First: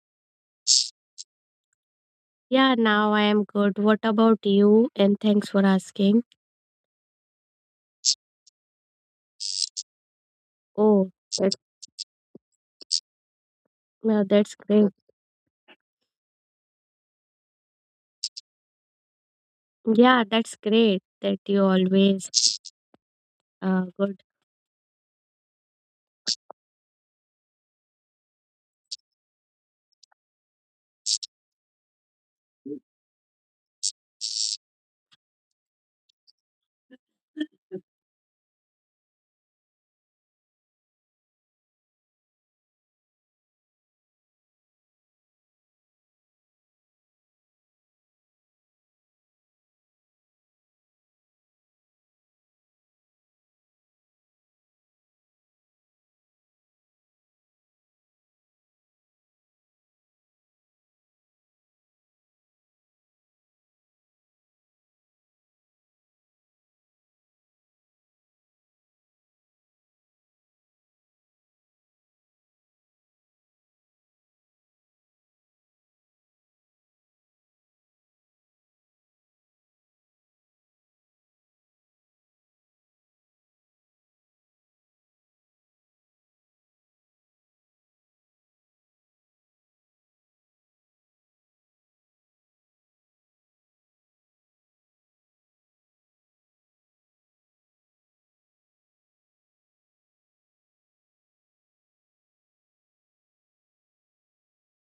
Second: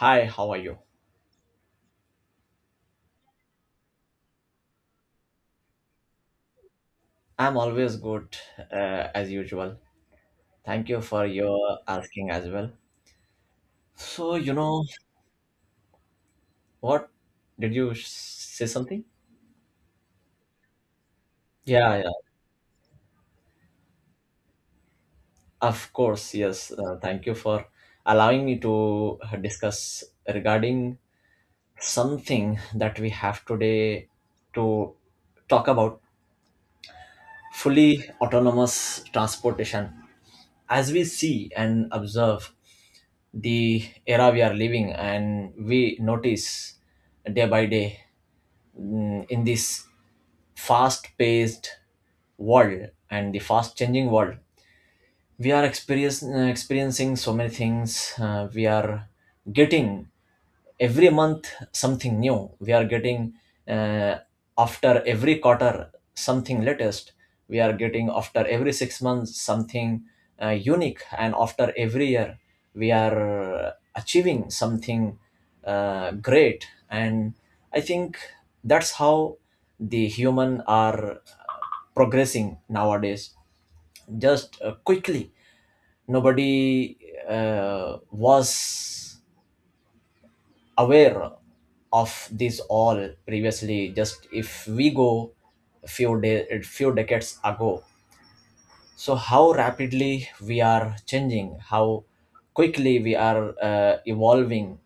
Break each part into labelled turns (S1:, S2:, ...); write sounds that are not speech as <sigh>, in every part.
S1: Hi, how are you?
S2: Yeah, now I am good. What about you? And thanks for asking.
S1: I'm always good as usual. Thank you
S2: Oh,
S1: for
S2: that's,
S1: your asking as well. So, you
S2: that's
S1: know
S2: great.
S1: what? Did you say something?
S2: Yeah, that's great that you
S1: Yeah.
S2: always good.
S1: Of course, yes. Thank you for allowing me to discuss regarding something that we have today to talk about fully autonomous transportation. As we see and observe the era we are living and we notice day by day, in this fast paced world and the fast changing world we are experiencing so many things. We are getting every month something new. We are getting uh, after every quarter something latest. We are getting after every 6 months something unique, and after every year we are achieving something great. And I think that's how the human are progressing nowadays, just quickly. Nobody was aware of this all previously. Just if we go a few decades ago, so how rapidly we are changing, how quickly we are evolving,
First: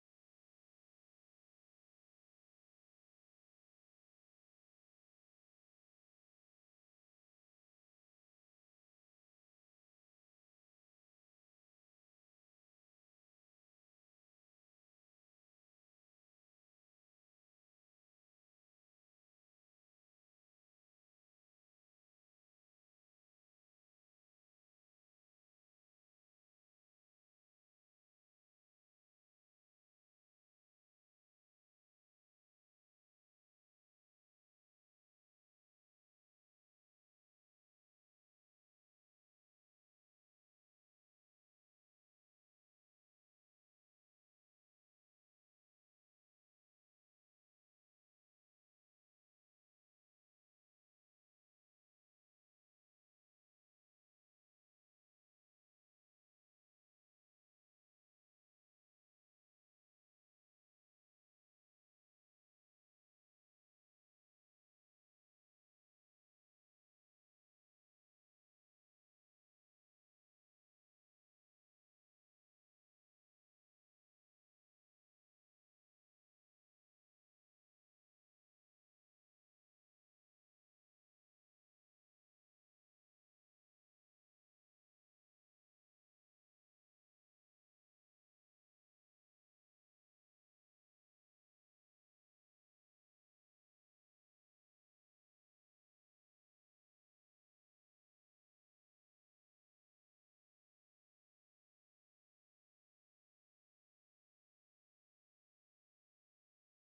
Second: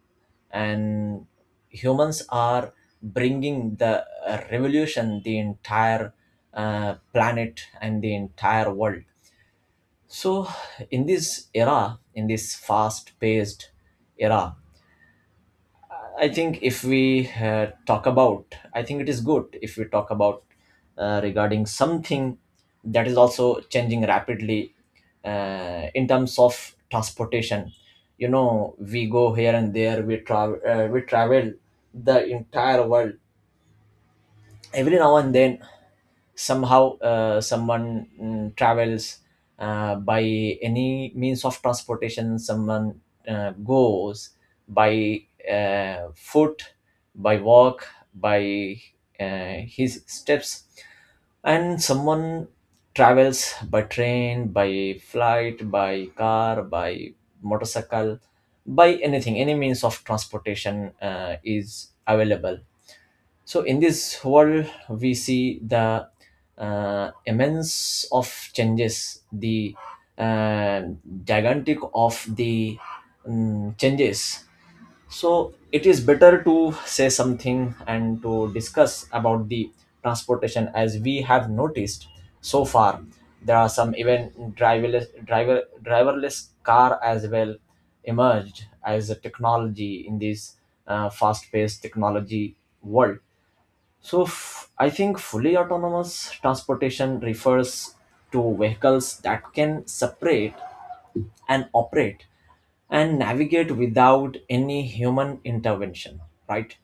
S1: and humans are bringing the revolution, the entire planet and the entire world. So in this era, in this fast paced era, I think it is good if we talk about regarding something that is also changing rapidly in terms of transportation. You know, we go here and there. We travel. We travel the entire world. Every now and then, somehow someone travels by any means of transportation. Someone goes by foot, by walk, by his steps, and someone travels by train, by flight, by car, by motorcycle, by anything, any means of transportation is available. So in this world, we see the immense of changes, the uh, gigantic of the changes. So it is better to say something and to discuss about the transportation as we have noticed so far. There are some even driverless car as well emerged as a technology in this fast-paced technology world. So I think fully autonomous transportation refers to vehicles that can separate and operate and navigate without any human intervention, right?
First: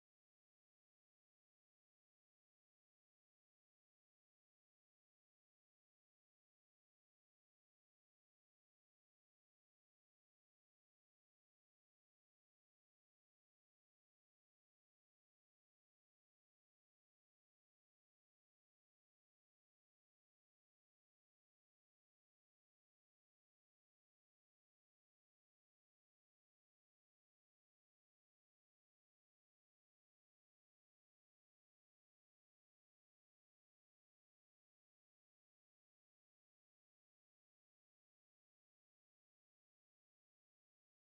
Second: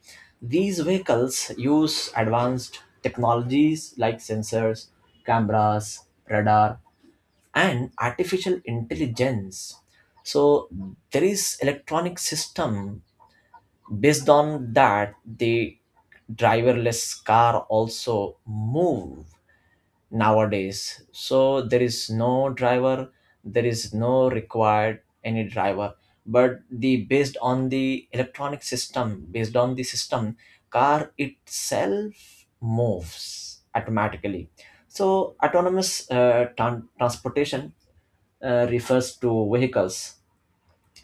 S1: These vehicles use advanced technologies like sensors, cameras, radar, and artificial intelligence. So there is electronic system, based on that the driverless car also move nowadays. So there is no driver, there is no required any driver, but the based on the electronic system, based on the system, car itself moves automatically. So autonomous transportation refers to vehicles,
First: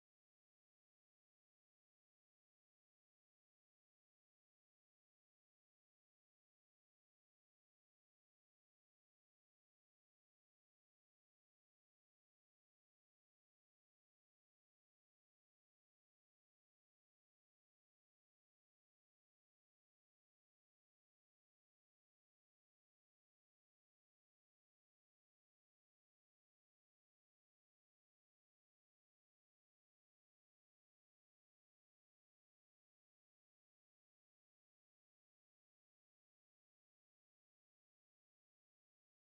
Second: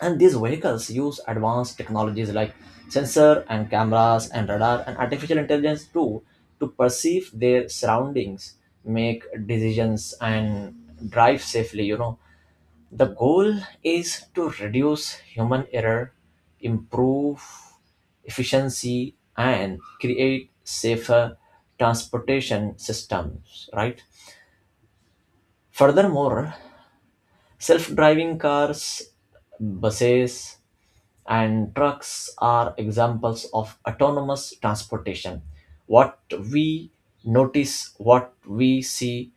S1: and these vehicles use advanced technologies like sensor and cameras and radar and artificial intelligence too, to perceive their surroundings, make decisions and drive safely. You know, the goal is to reduce human error, improve efficiency and create safer transportation systems, right? Furthermore, self-driving cars, buses, and trucks are examples of autonomous transportation. What we notice, what we see,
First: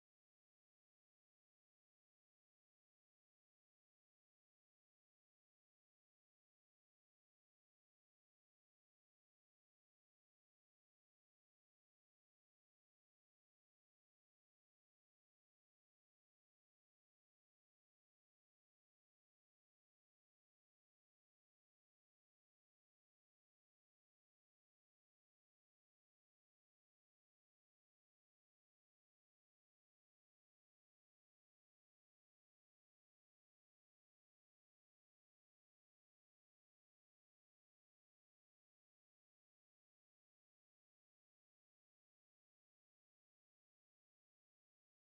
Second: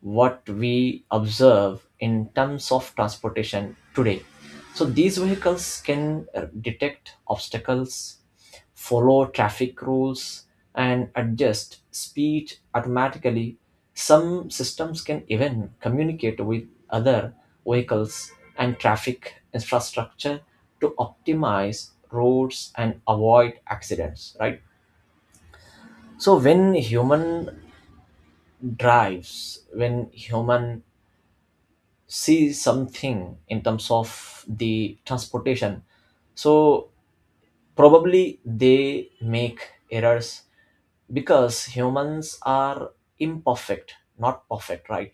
S1: what we observe in terms of transportation today. So these vehicles can detect obstacles, follow traffic rules, and adjust speed automatically. Some systems can even communicate with other vehicles and traffic infrastructure to optimize roads and avoid accidents, right? So when human drives, when human sees something in terms of the transportation, so probably they make errors because humans are imperfect, not perfect, right?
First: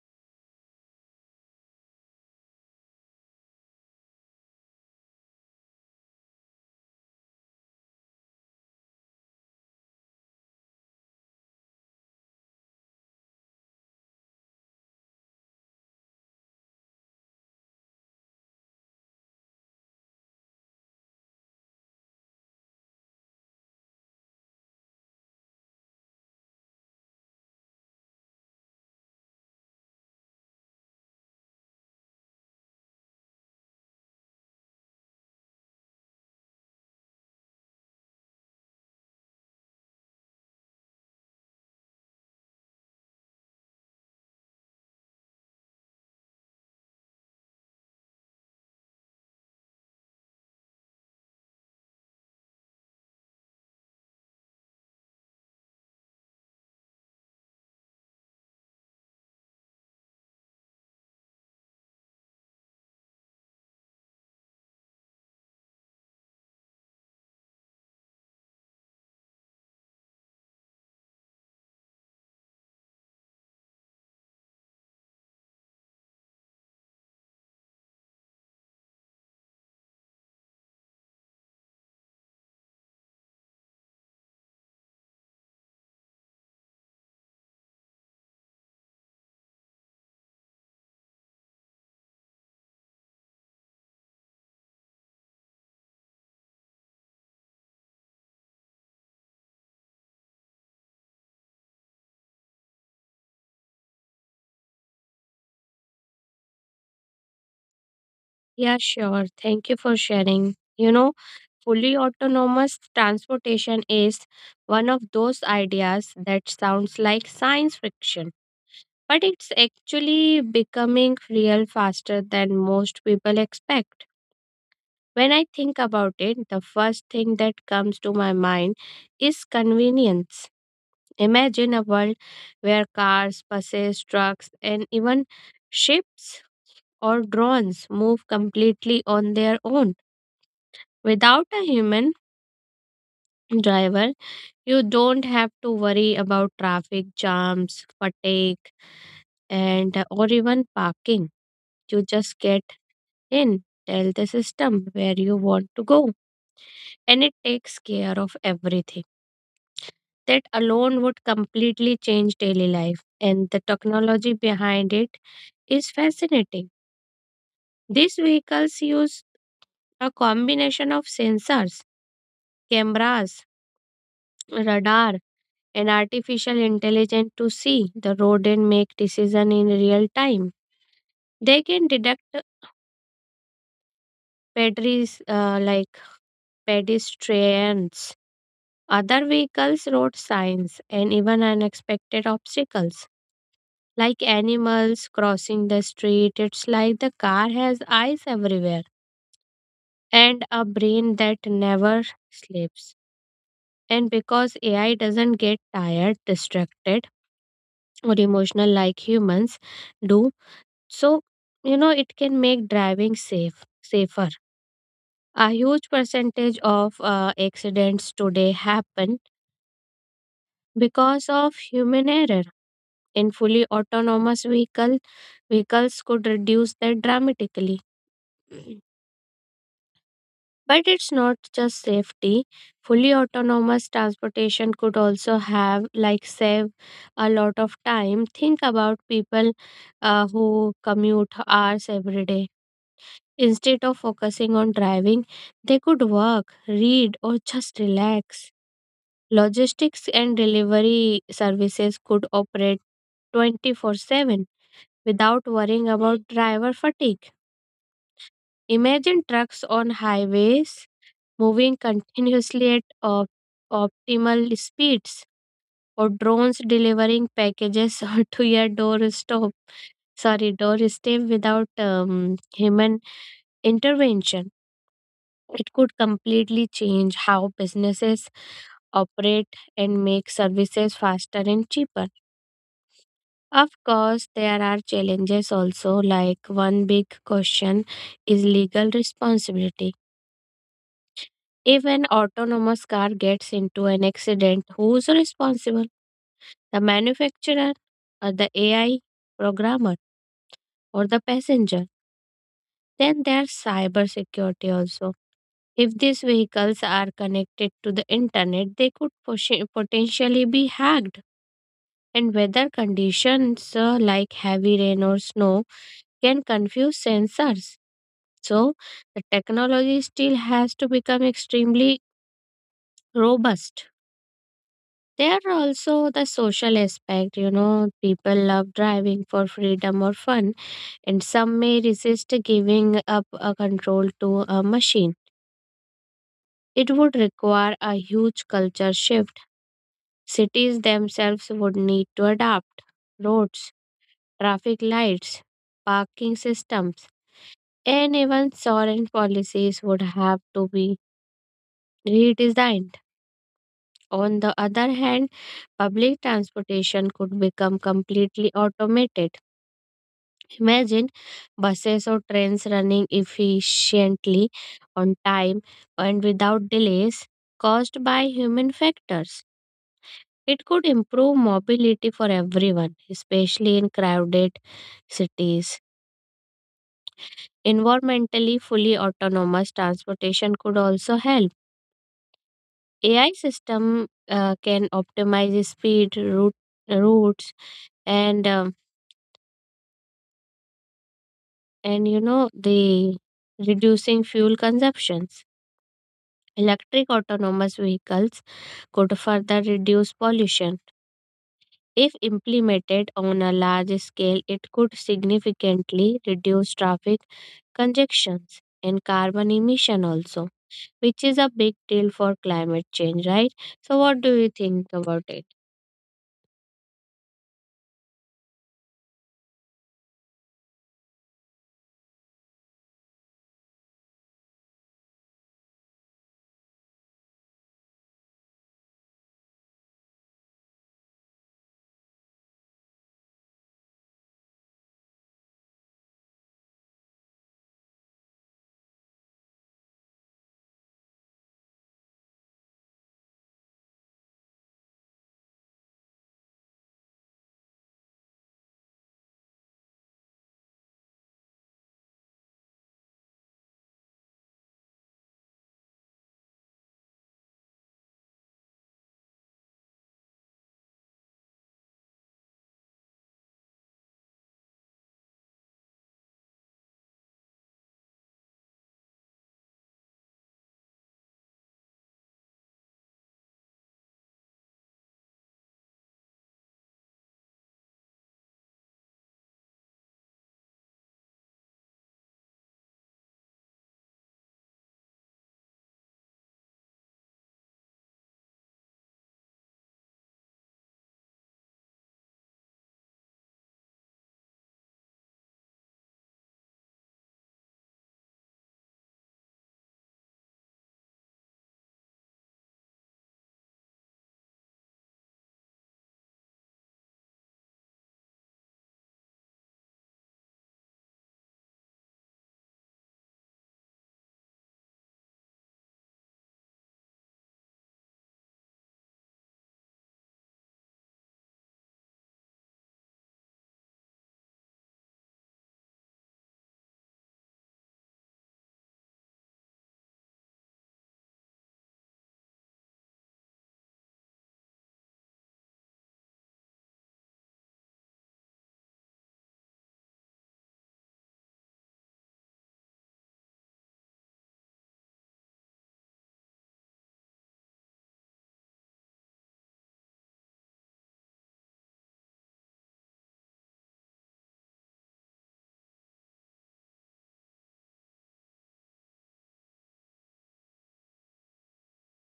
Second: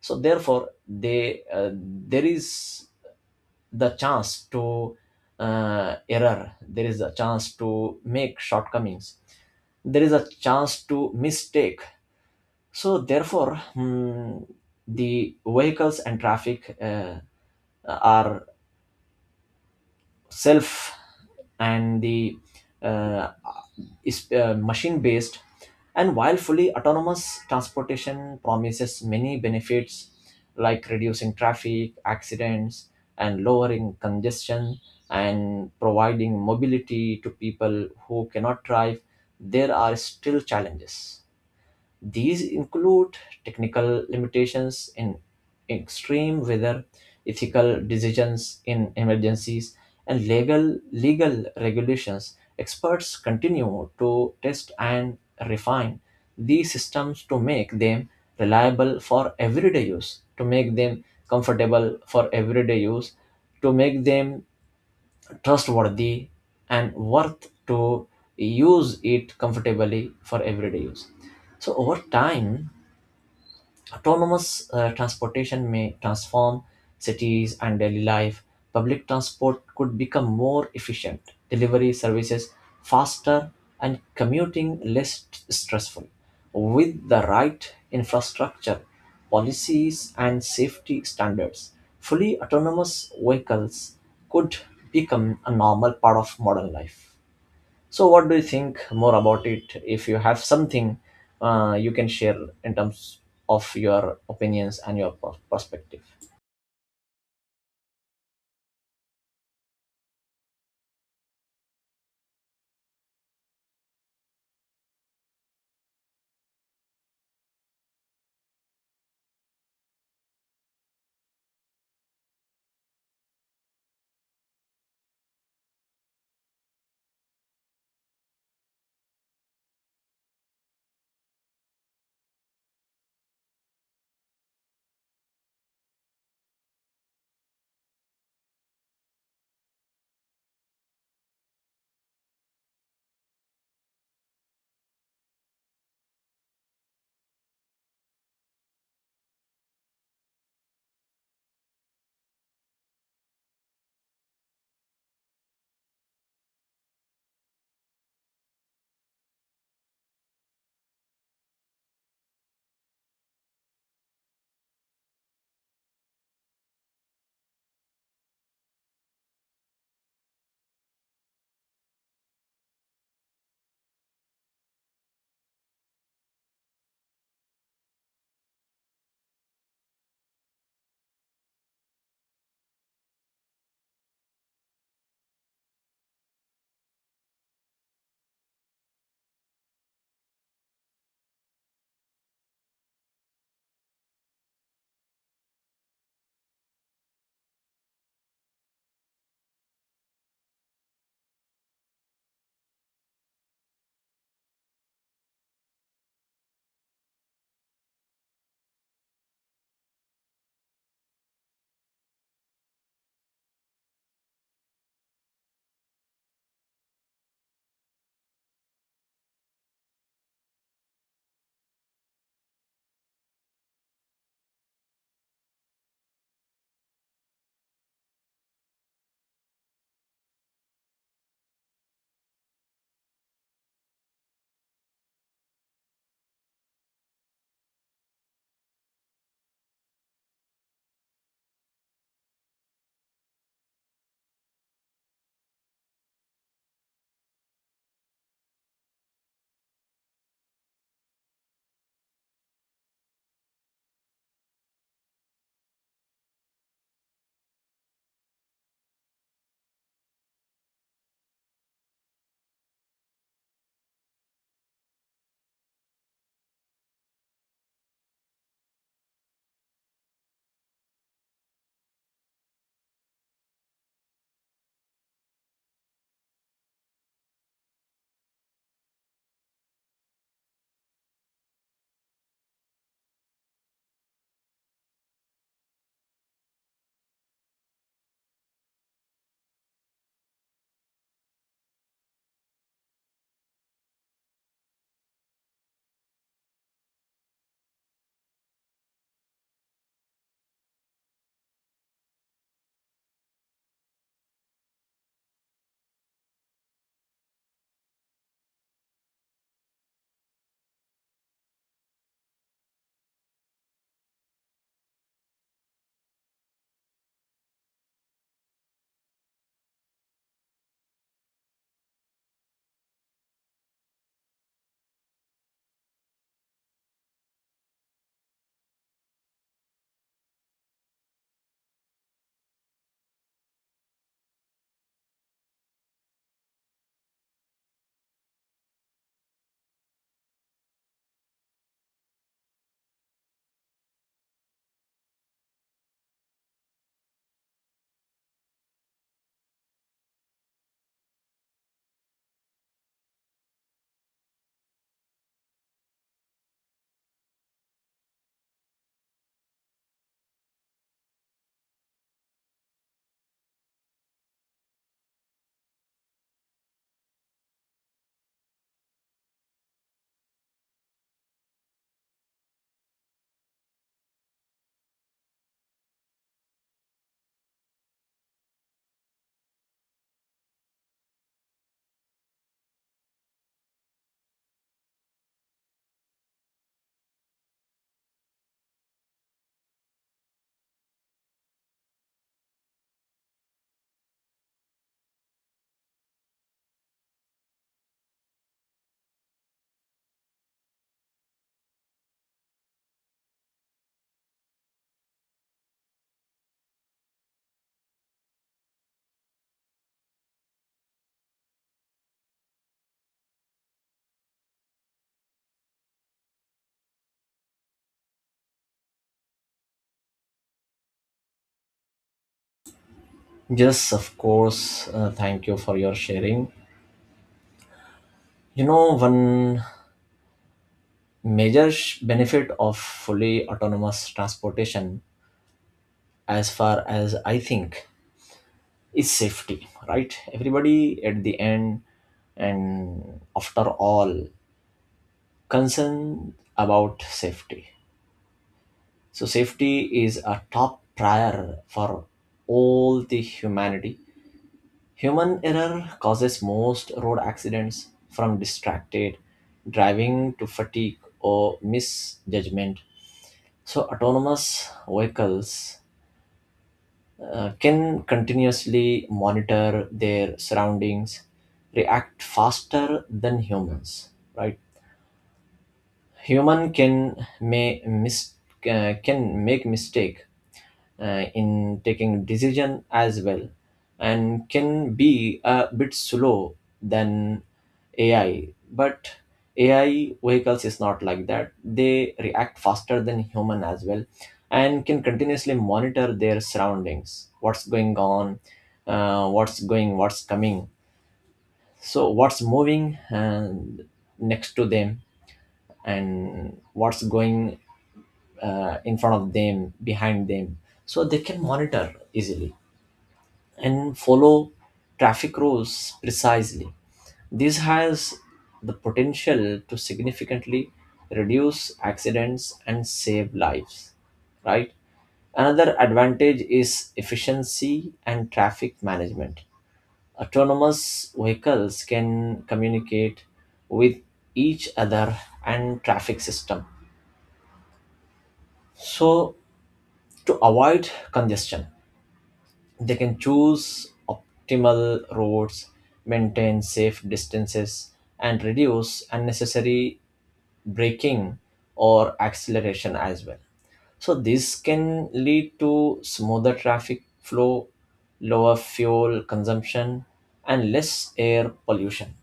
S1: So therefore they there is the chance to error, there is a chance to make shortcomings, there is a chance to mistake. So therefore, the vehicles and traffic are self, and the uh, is machine based. And while fully autonomous transportation promises many benefits like reducing traffic accidents, and lowering congestion, and providing mobility to people who cannot drive, there are still challenges. These include technical limitations in extreme weather, ethical decisions in emergencies, and legal regulations. Experts continue to test and refine these systems to make them reliable for everyday use, to make them comfortable for everyday use, to make them trustworthy and worth to use it comfortably for everyday use. So over time, autonomous transportation may transform cities and daily life. Public transport could become more efficient, delivery services faster, and commuting less stressful. With the right infrastructure, policies, and safety standards, fully autonomous vehicles could become a normal part of modern life. So, what do you think more about it? If you have something, you can share in terms of your opinions and your perspective.
S2: Yeah, sure. Thank you for sharing. You know, fully autonomous transportation is one of those ideas that sounds like science fiction, but it's actually becoming real faster than most people expect. When I think about it, the first thing that comes to my mind is convenience. Imagine a world where cars, buses, trucks, and even ships or drones move completely on their own. Without a human driver, you don't have to worry about traffic jams, fatigue, and or even parking. You just get in, tell the system where you want to go, and it takes care of everything. That alone would completely change daily life, and the technology behind it is fascinating. These vehicles use a combination of sensors, cameras, radar, and artificial intelligence to see the road and make decision in real time. They can detect pedries like pedestrians, other vehicles, road signs, and even unexpected obstacles like animals crossing the street. It's like the car has eyes everywhere and a brain that never sleeps. And because AI doesn't get tired, distracted, or emotional like humans do, so you know it can make driving safer. A huge percentage of accidents today happen because of human error. In vehicles could reduce that dramatically. But it's not just safety. Fully autonomous transportation could also have, like, save a lot of time. Think about people who commute hours every day. Instead of focusing on driving, they could work, read, or just relax. Logistics and delivery services could operate 24/7 without worrying about driver fatigue. Imagine trucks on highways moving continuously at optimal speeds, or drones delivering packages <laughs> to your doorstep. Sorry, doorstep without human intervention. It could completely change how businesses operate and make services faster and cheaper. Of course, there are challenges also, like one big question is legal responsibility. If an autonomous car gets into an accident, who's responsible? The manufacturer, or the AI programmer, or the passenger? Then there's cybersecurity also. If these vehicles are connected to the internet, they could potentially be hacked. And weather conditions like heavy rain or snow can confuse sensors. So, the technology still has to become extremely robust. There are also the social aspect, you know, people love driving for freedom or fun, and some may resist giving up a control to a machine. It would require a huge culture shift. Cities themselves would need to adapt. Roads, traffic lights, parking systems, and even foreign policies would have to be redesigned. On the other hand, public transportation could become completely automated. Imagine buses or trains running efficiently on time and without delays caused by human factors. It could improve mobility for everyone, especially in crowded cities. Environmentally fully autonomous transportation could also help. AI system can optimize routes, and um, and you know the reducing fuel consumption. Electric autonomous vehicles could further reduce pollution. If implemented on a large scale, it could significantly reduce traffic congestions and carbon emission also, which is a big deal for climate change, right? So, what do you think about it?
S1: Yes, of course. Thank you for your sharing. You know, one major benefit of fully autonomous transportation, as far as I think, is safety, right? Everybody at the end and after all concerned about safety. So safety is a top prior for all the humanity. Human error causes most road accidents, from distracted driving to fatigue or misjudgment. So autonomous vehicles can continuously monitor their surroundings, react faster than humans, right? Human can may mis- can make mistake in taking decision as well, and can be a bit slow than AI. But AI vehicles is not like that. They react faster than human as well, and can continuously monitor their surroundings, what's going on, what's coming, so what's moving and next to them, and what's going in front of them, behind them. So they can monitor easily and follow traffic rules precisely. This has the potential to significantly reduce accidents and save lives, right? Another advantage is efficiency and traffic management. Autonomous vehicles can communicate with each other and traffic system, so to avoid congestion. They can choose optimal routes, maintain safe distances, and reduce unnecessary braking or acceleration as well. So, this can lead to smoother traffic flow, lower fuel consumption, and less air pollution.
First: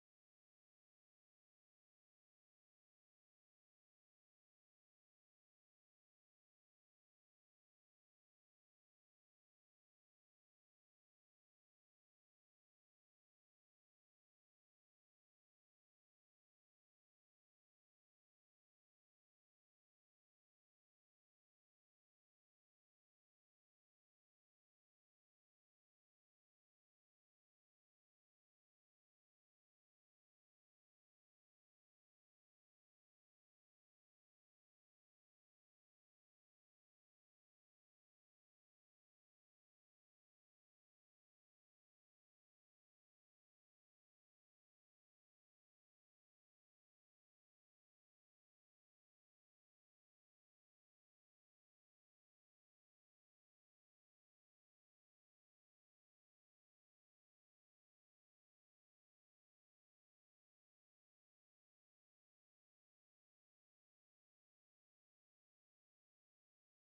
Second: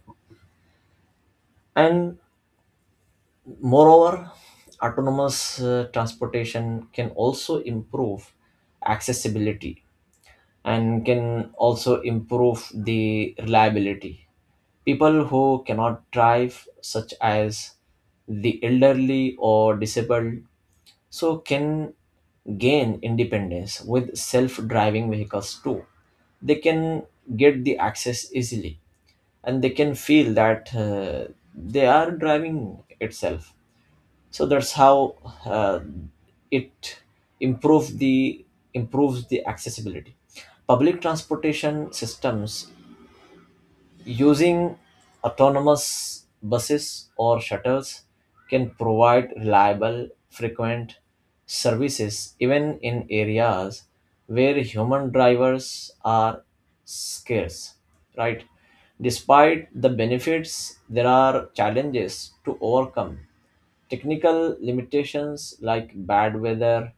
S1: And moreover, autonomous transportation can also improve accessibility and can also improve the reliability. People who cannot drive, such as the elderly or disabled, so can gain independence with self-driving vehicles too. They can get the access easily, and they can feel that they are driving itself. So that's how uh, it improve the improves the accessibility. Public transportation systems using autonomous buses or shuttles can provide reliable, frequent services even in areas where human drivers are scarce, right? Despite the benefits, there are challenges to overcome. Technical limitations like bad weather,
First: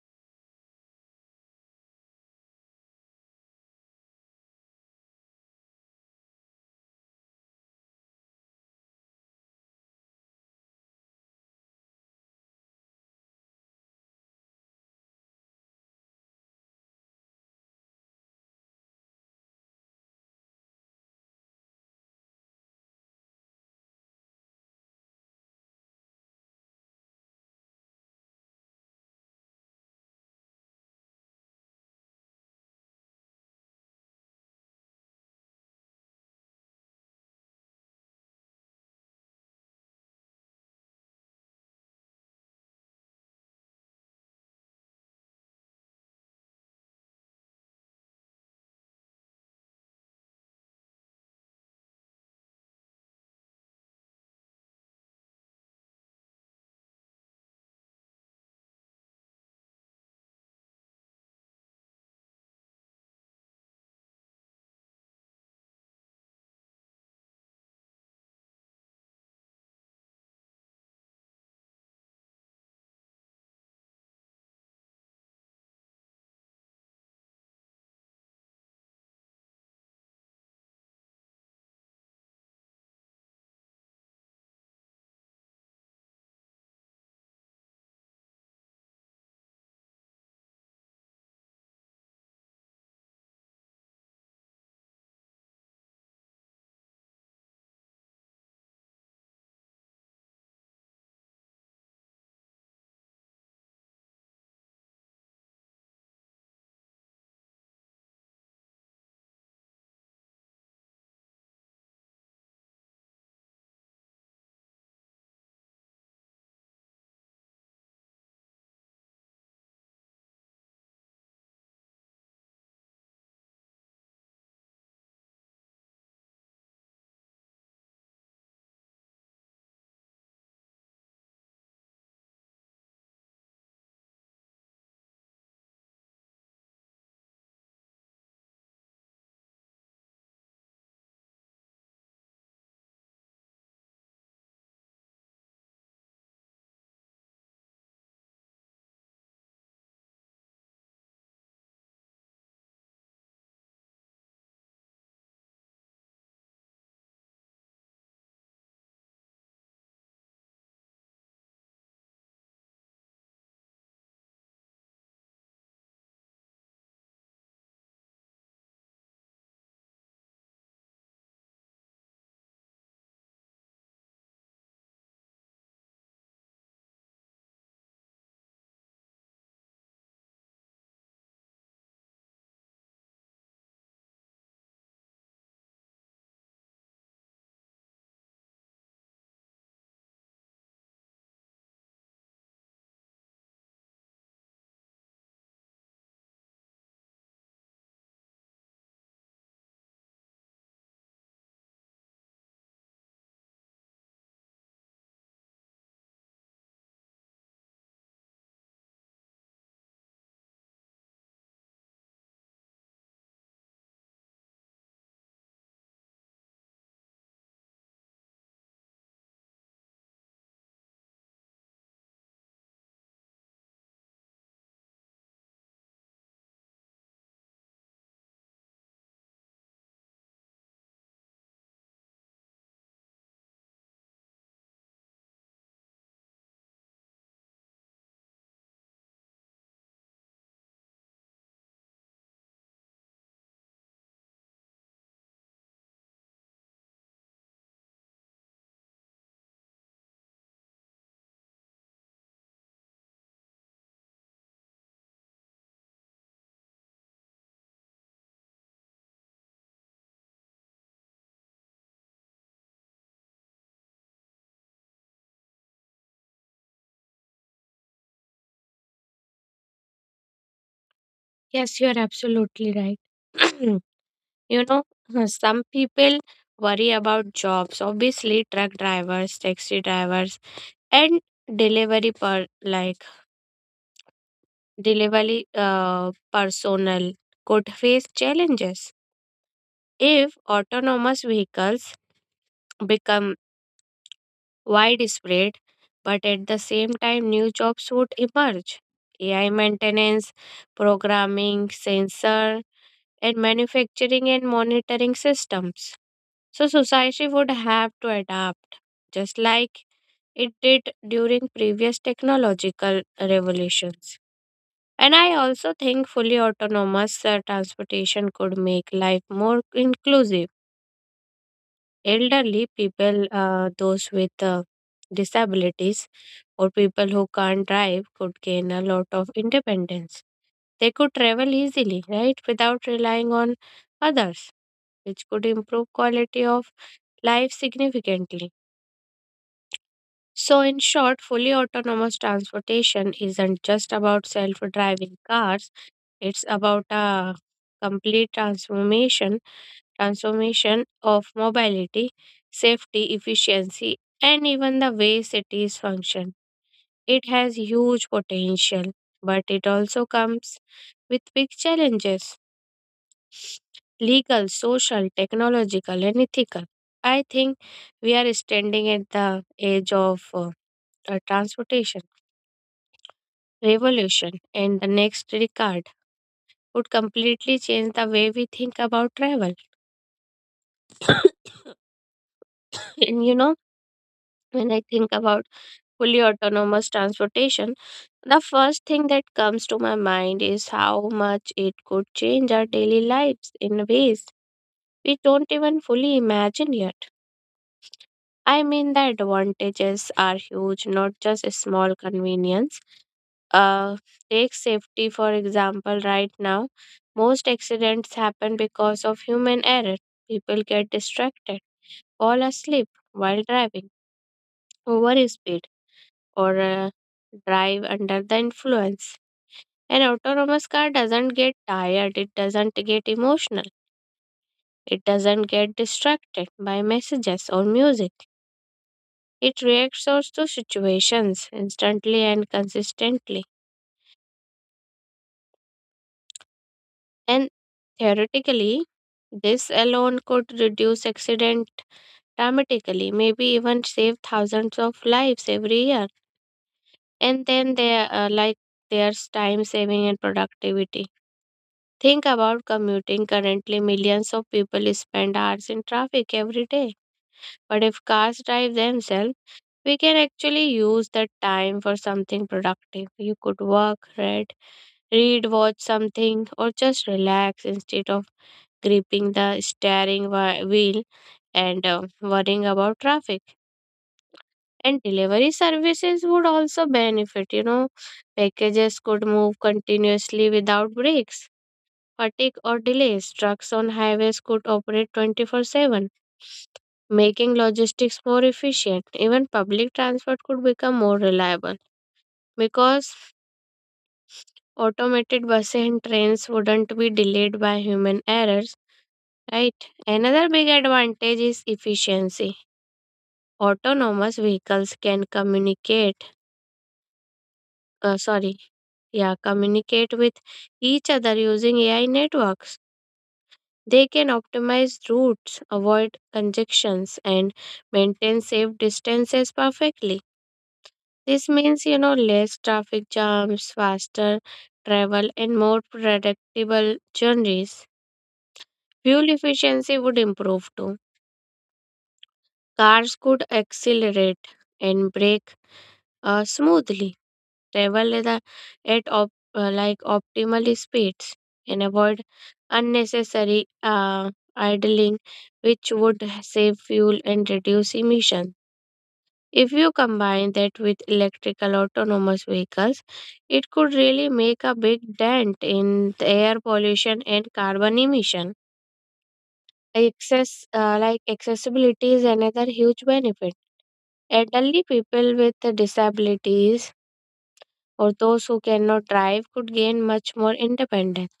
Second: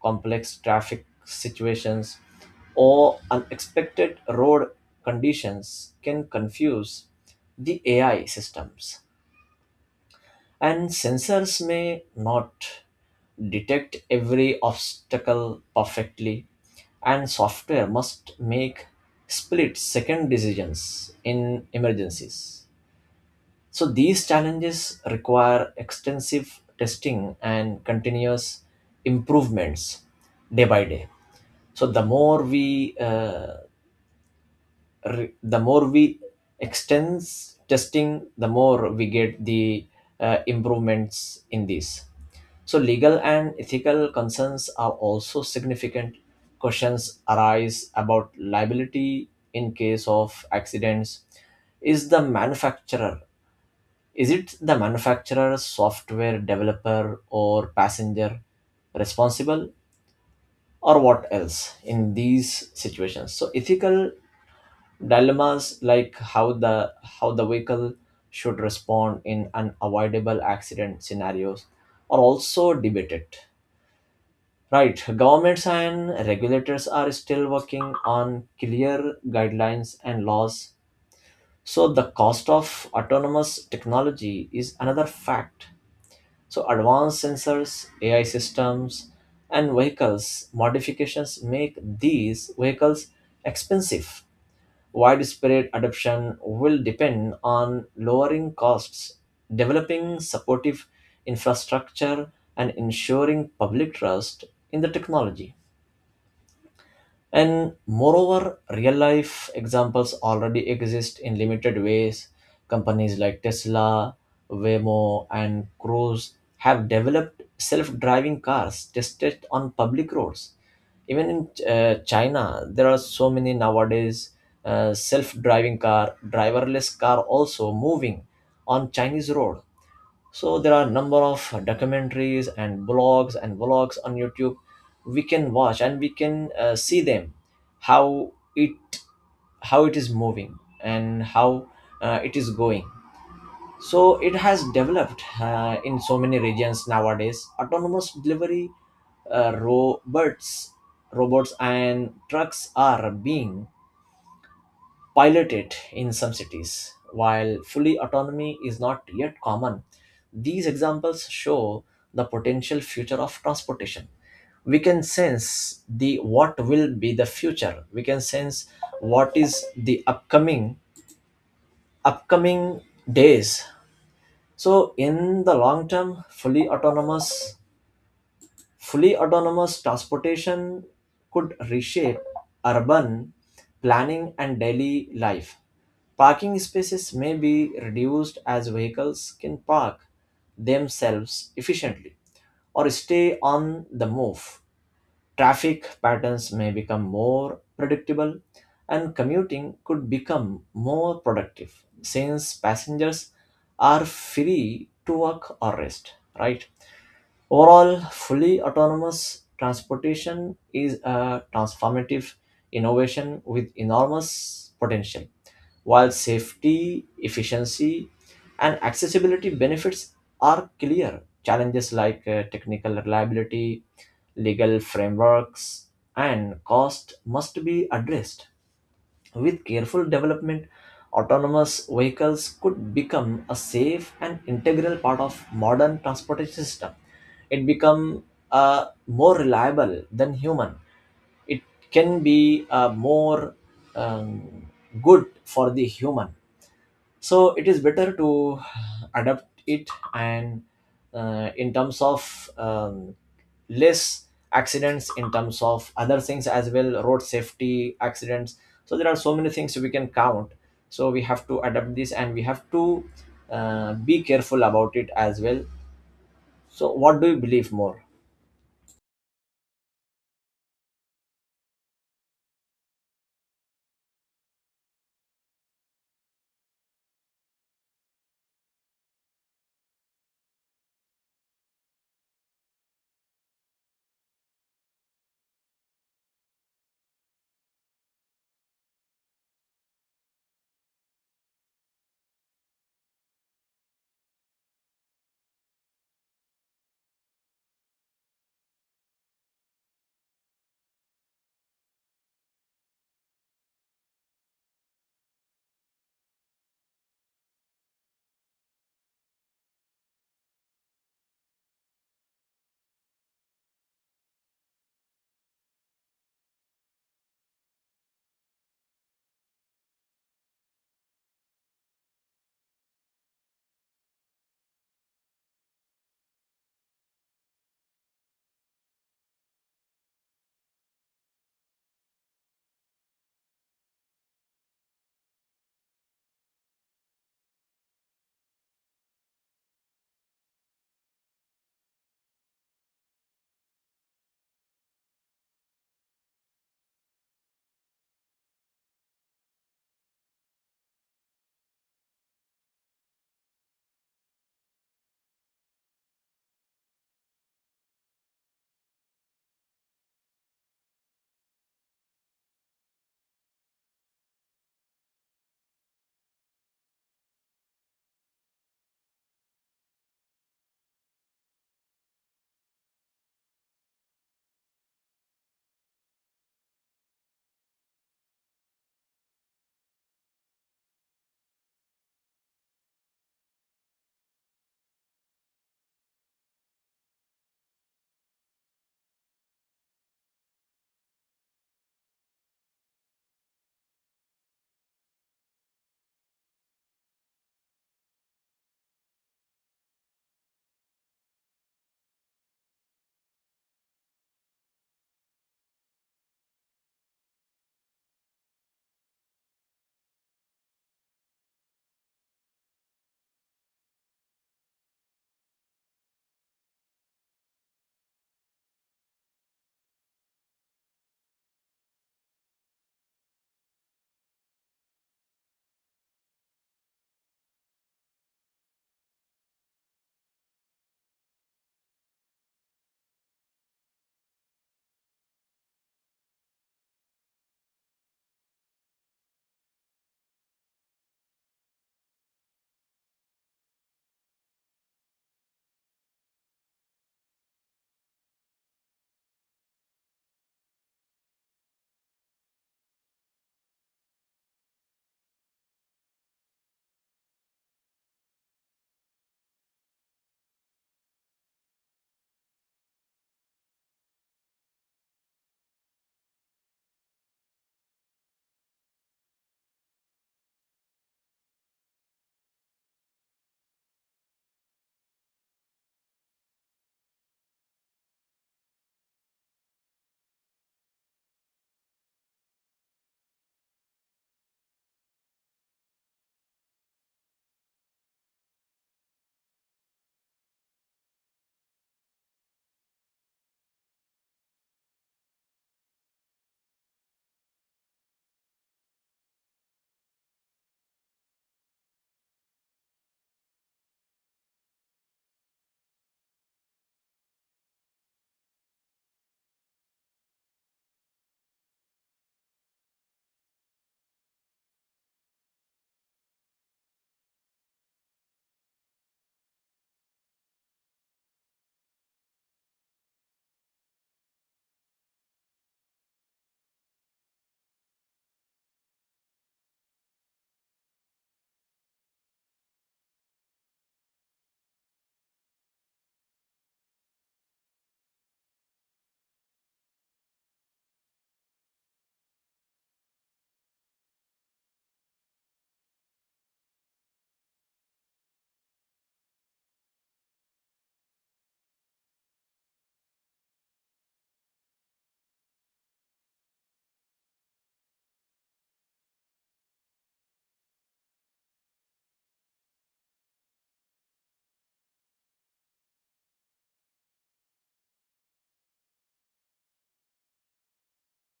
S1: complex traffic situations, or unexpected road conditions can confuse the AI systems, and sensors may not detect every obstacle perfectly, and software must make split second decisions in emergencies. So these challenges require extensive testing and continuous improvements day by day. So the more we re- the more we extends testing, the more we get the improvements in these. So legal and ethical concerns are also significant. Questions arise about liability in case of accidents. Is the manufacturer is it the manufacturer, software developer, or passenger responsible, or what else in these situations? So ethical dilemmas like how the vehicle should respond in unavoidable accident scenarios are also debated. Right, governments and regulators are still working on clear guidelines and laws. So the cost of autonomous technology is another fact. So advanced sensors, AI systems, and vehicles modifications make these vehicles expensive. Widespread adoption will depend on lowering costs, developing supportive infrastructure, and ensuring public trust in the technology. And moreover, real life examples already exist in limited ways. Companies like Tesla, Waymo, and Cruise have developed self driving cars tested on public roads. Even in China, there are so many nowadays driverless car also moving on Chinese road. So there are a number of documentaries and blogs and vlogs on YouTube, we can watch and we can see them, how it is moving, and how it is going. So it has developed in so many regions nowadays. Autonomous delivery uh, robots robots and trucks are being piloted in some cities. While fully autonomy is not yet common, these examples show the potential future of transportation. We can sense the what will be the future. We can sense what is the upcoming days. So in the long term, Fully autonomous transportation could reshape urban planning and daily life. Parking spaces may be reduced as vehicles can park themselves efficiently or stay on the move. Traffic patterns may become more predictable, and commuting could become more productive since passengers are free to work or rest, right? Overall, fully autonomous transportation is a transformative innovation with enormous potential. While safety, efficiency, and accessibility benefits are clear, challenges like technical reliability, legal frameworks, and cost must be addressed. With careful development, autonomous vehicles could become a safe and integral part of modern transportation system. It become more reliable than human. It can be more um, good for the human. So it is better to adapt it and in terms of less accidents, in terms of other things as well, road safety accidents. So there are so many things we can count. So we have to adapt this and we have to be careful about it as well. So what do you believe more?
S2: Yes, you're absolutely right. <clears throat> You know, <laughs> some people worry about jobs, obviously, truck drivers, taxi drivers, and delivery per like delivery personnel could face challenges if autonomous vehicles become widespread, but at the same time, new jobs would emerge. AI maintenance, programming, sensor, and manufacturing and monitoring systems. So, society would have to adapt just like it did during previous technological revolutions. And I also think fully autonomous transportation could make life more inclusive. Elderly people, those with disabilities, or people who can't drive could gain a lot of independence. They could travel easily, right, without relying on others, which could improve quality of life significantly. So, in short, fully autonomous transportation isn't just about self driving cars, it's about a complete transformation transformation of mobility, safety, efficiency, and even the way cities function. It has huge potential, but it also comes with big challenges, legal, social, technological, and ethical. I think we are standing at the edge of transportation revolution, and the next Ricard would completely change the way we think about travel. <coughs> And you know, when I think about fully autonomous transportation, the first thing that comes to my mind is how much it could change our daily lives in ways we don't even fully imagine yet. I mean, the advantages are huge, not just a small convenience. uh, Take safety, for example. Right now, most accidents happen because of human error. People get distracted, fall asleep while driving, over speed, or drive under the influence. An autonomous car doesn't get tired, it doesn't get emotional, it doesn't get distracted by messages or music. It reacts also to situations instantly and consistently. And theoretically, this alone could reduce accident dramatically, maybe even save thousands of lives every year. And then there, like There's time saving and productivity. Think about commuting. Currently, millions of people spend hours in traffic every day. But if cars drive themselves, we can actually use that time for something productive. You could work, read, watch something, or just relax instead of gripping the wheel and worrying about traffic. And delivery services would also benefit, you know, packages could move continuously without breaks, fatigue, or delays. Trucks on highways could operate 24/7, making logistics more efficient. Even public transport could become more reliable because automated buses and trains wouldn't be delayed by human errors. Right. Another big advantage is efficiency. Autonomous vehicles can uh, sorry, yeah, communicate with each other using AI networks. They can optimize routes, avoid congestions, and maintain safe distances perfectly. This means, you know, less traffic jams, faster travel, and more predictable journeys. Fuel efficiency would improve too. Cars could accelerate and brake smoothly, travel at the- at op, like optimal speeds, and avoid unnecessary uh, idling, which would save fuel and reduce emission. If you combine that with electrical autonomous vehicles, it could really make a big dent in the air pollution and carbon emission. Access, Accessibility is another huge benefit. Elderly people with disabilities or those who cannot drive could gain much more independence.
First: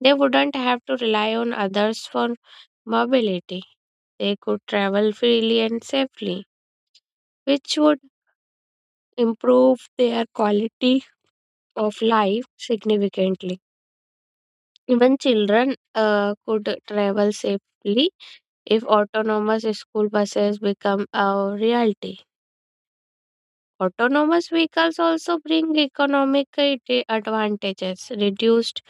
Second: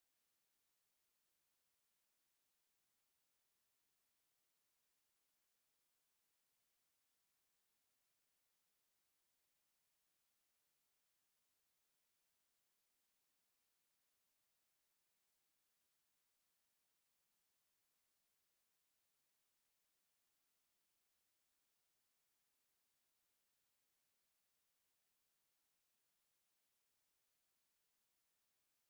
S2: They wouldn't have to rely on others for mobility. They could travel freely and safely, which would improve their quality of life significantly. Even children could travel safely if autonomous school buses become a reality. Autonomous vehicles also bring economic advantages, reduced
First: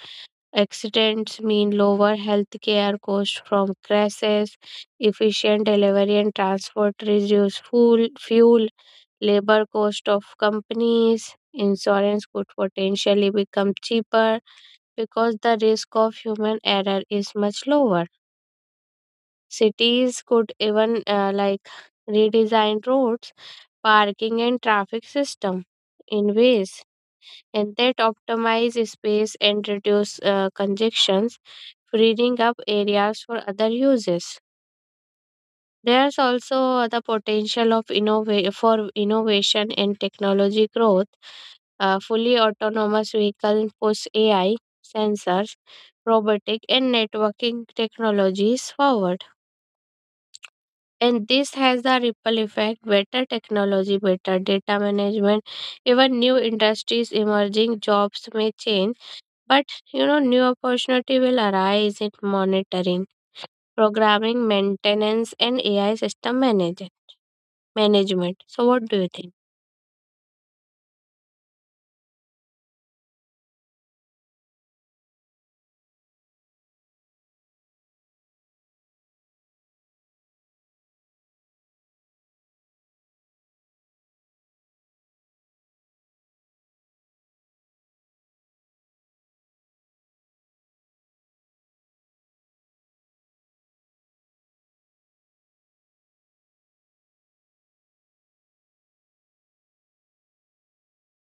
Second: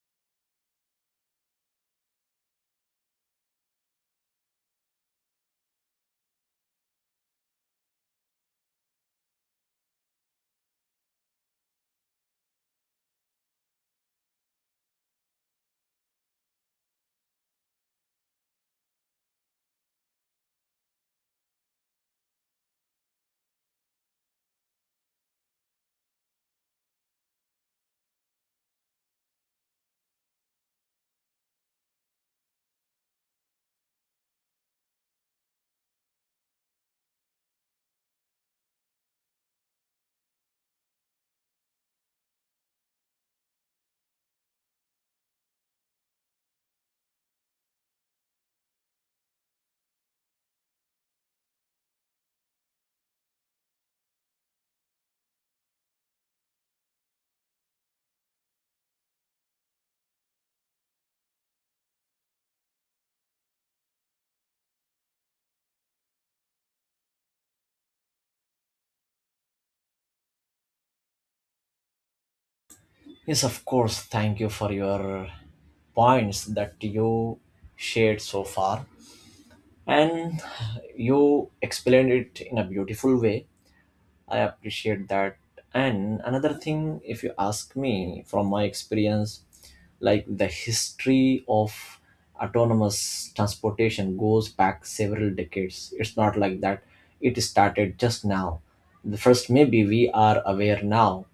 S2: accidents mean lower healthcare costs from crashes, efficient delivery and transport reduce fuel, labor cost of companies. Insurance could potentially become cheaper because the risk of human error is much lower. Cities could even, redesign roads, parking and traffic system in ways and that optimize space and reduce congestions, freeing up areas for other uses. There's also the potential of for innovation and technology growth. Fully autonomous vehicle push AI, sensors, robotic and networking technologies forward. And this has the ripple effect, better technology, better data management, even new industries emerging jobs may change. But you know, new opportunity will arise in monitoring, programming, maintenance, and AI system management. So, what do you think?
S1: Yes, of course, thank you for your points that you shared so far. And you explained it in a beautiful way. I appreciate that. And another thing, if you ask me from my experience, like the history of autonomous transportation goes back several decades. It's not like that it started just now. The first, maybe we are aware now,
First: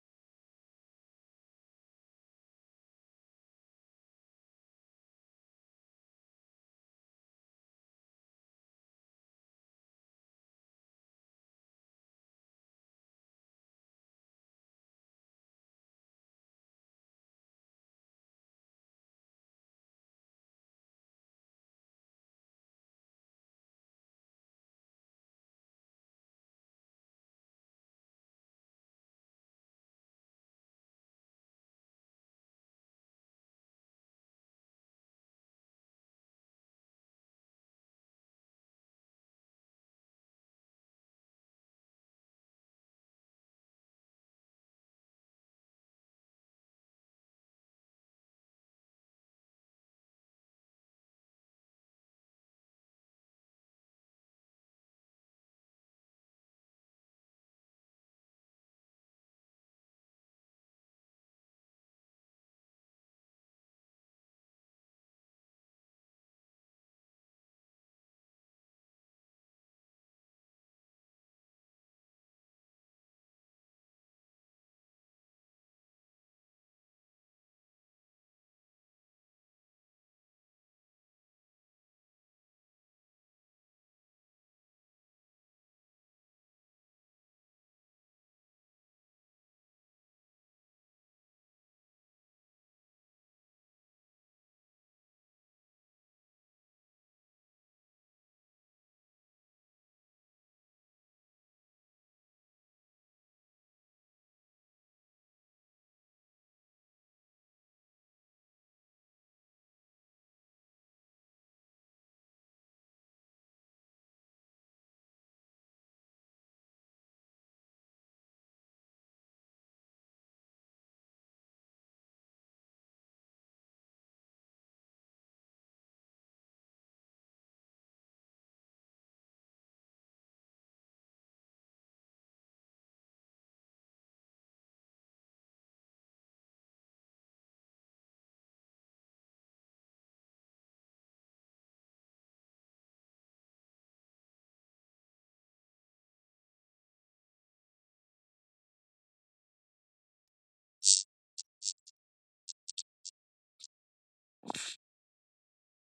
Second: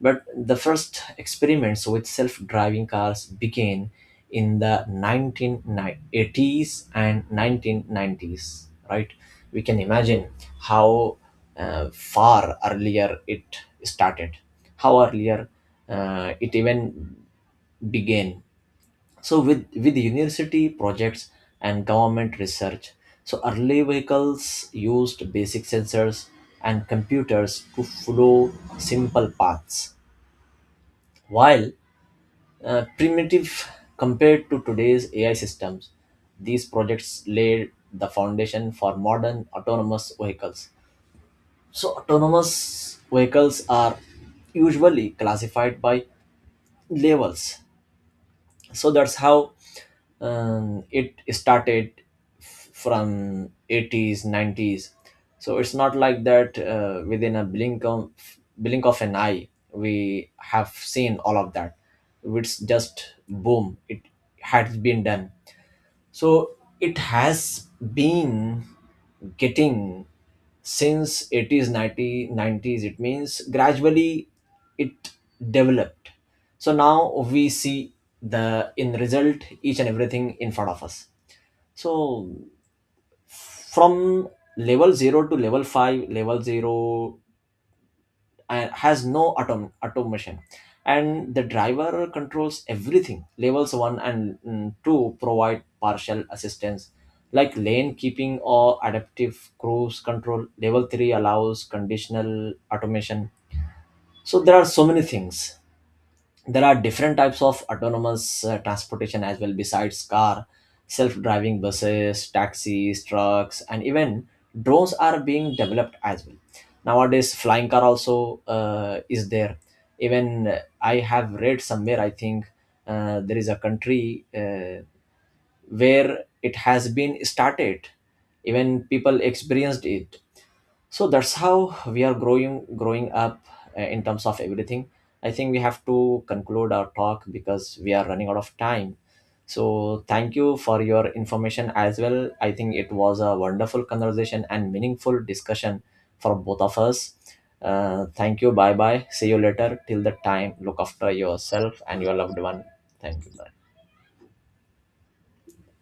S1: but the first experiments with self-driving cars began in the 1980s and 1990s, right? We can imagine how far earlier it started, how earlier it even began. So with university projects and government research, so early vehicles used basic sensors and computers to follow simple paths, while primitive compared to today's AI systems. These projects laid the foundation for modern autonomous vehicles. So, autonomous vehicles are usually classified by levels. So that's how it started, from 80s, 90s. So it's not like that within a blink of an eye we have seen all of that. It's just boom, it had been done. So it has been getting since 80s, 90, 90s. It means gradually it developed. So now we see the in result each and everything in front of us. So from level 0 to level 5, level 0 and has no automation, and the driver controls everything. Levels 1 and 2 provide partial assistance like lane keeping or adaptive cruise control. Level 3 allows conditional automation. So there are so many things. There are different types of autonomous transportation as well, besides car. Self-driving buses, taxis, trucks, and even drones are being developed as well. Nowadays flying car also is there. Even I have read somewhere, I think, there is a country where it has been started, even people experienced it. So that's how we are growing up in terms of everything. I think we have to conclude our talk because we are running out of time. So thank you for your information as well. I think it was a wonderful conversation and meaningful discussion for both of us. Thank you. Bye bye, see you later. Till the time, look after yourself and your loved one. Thank you.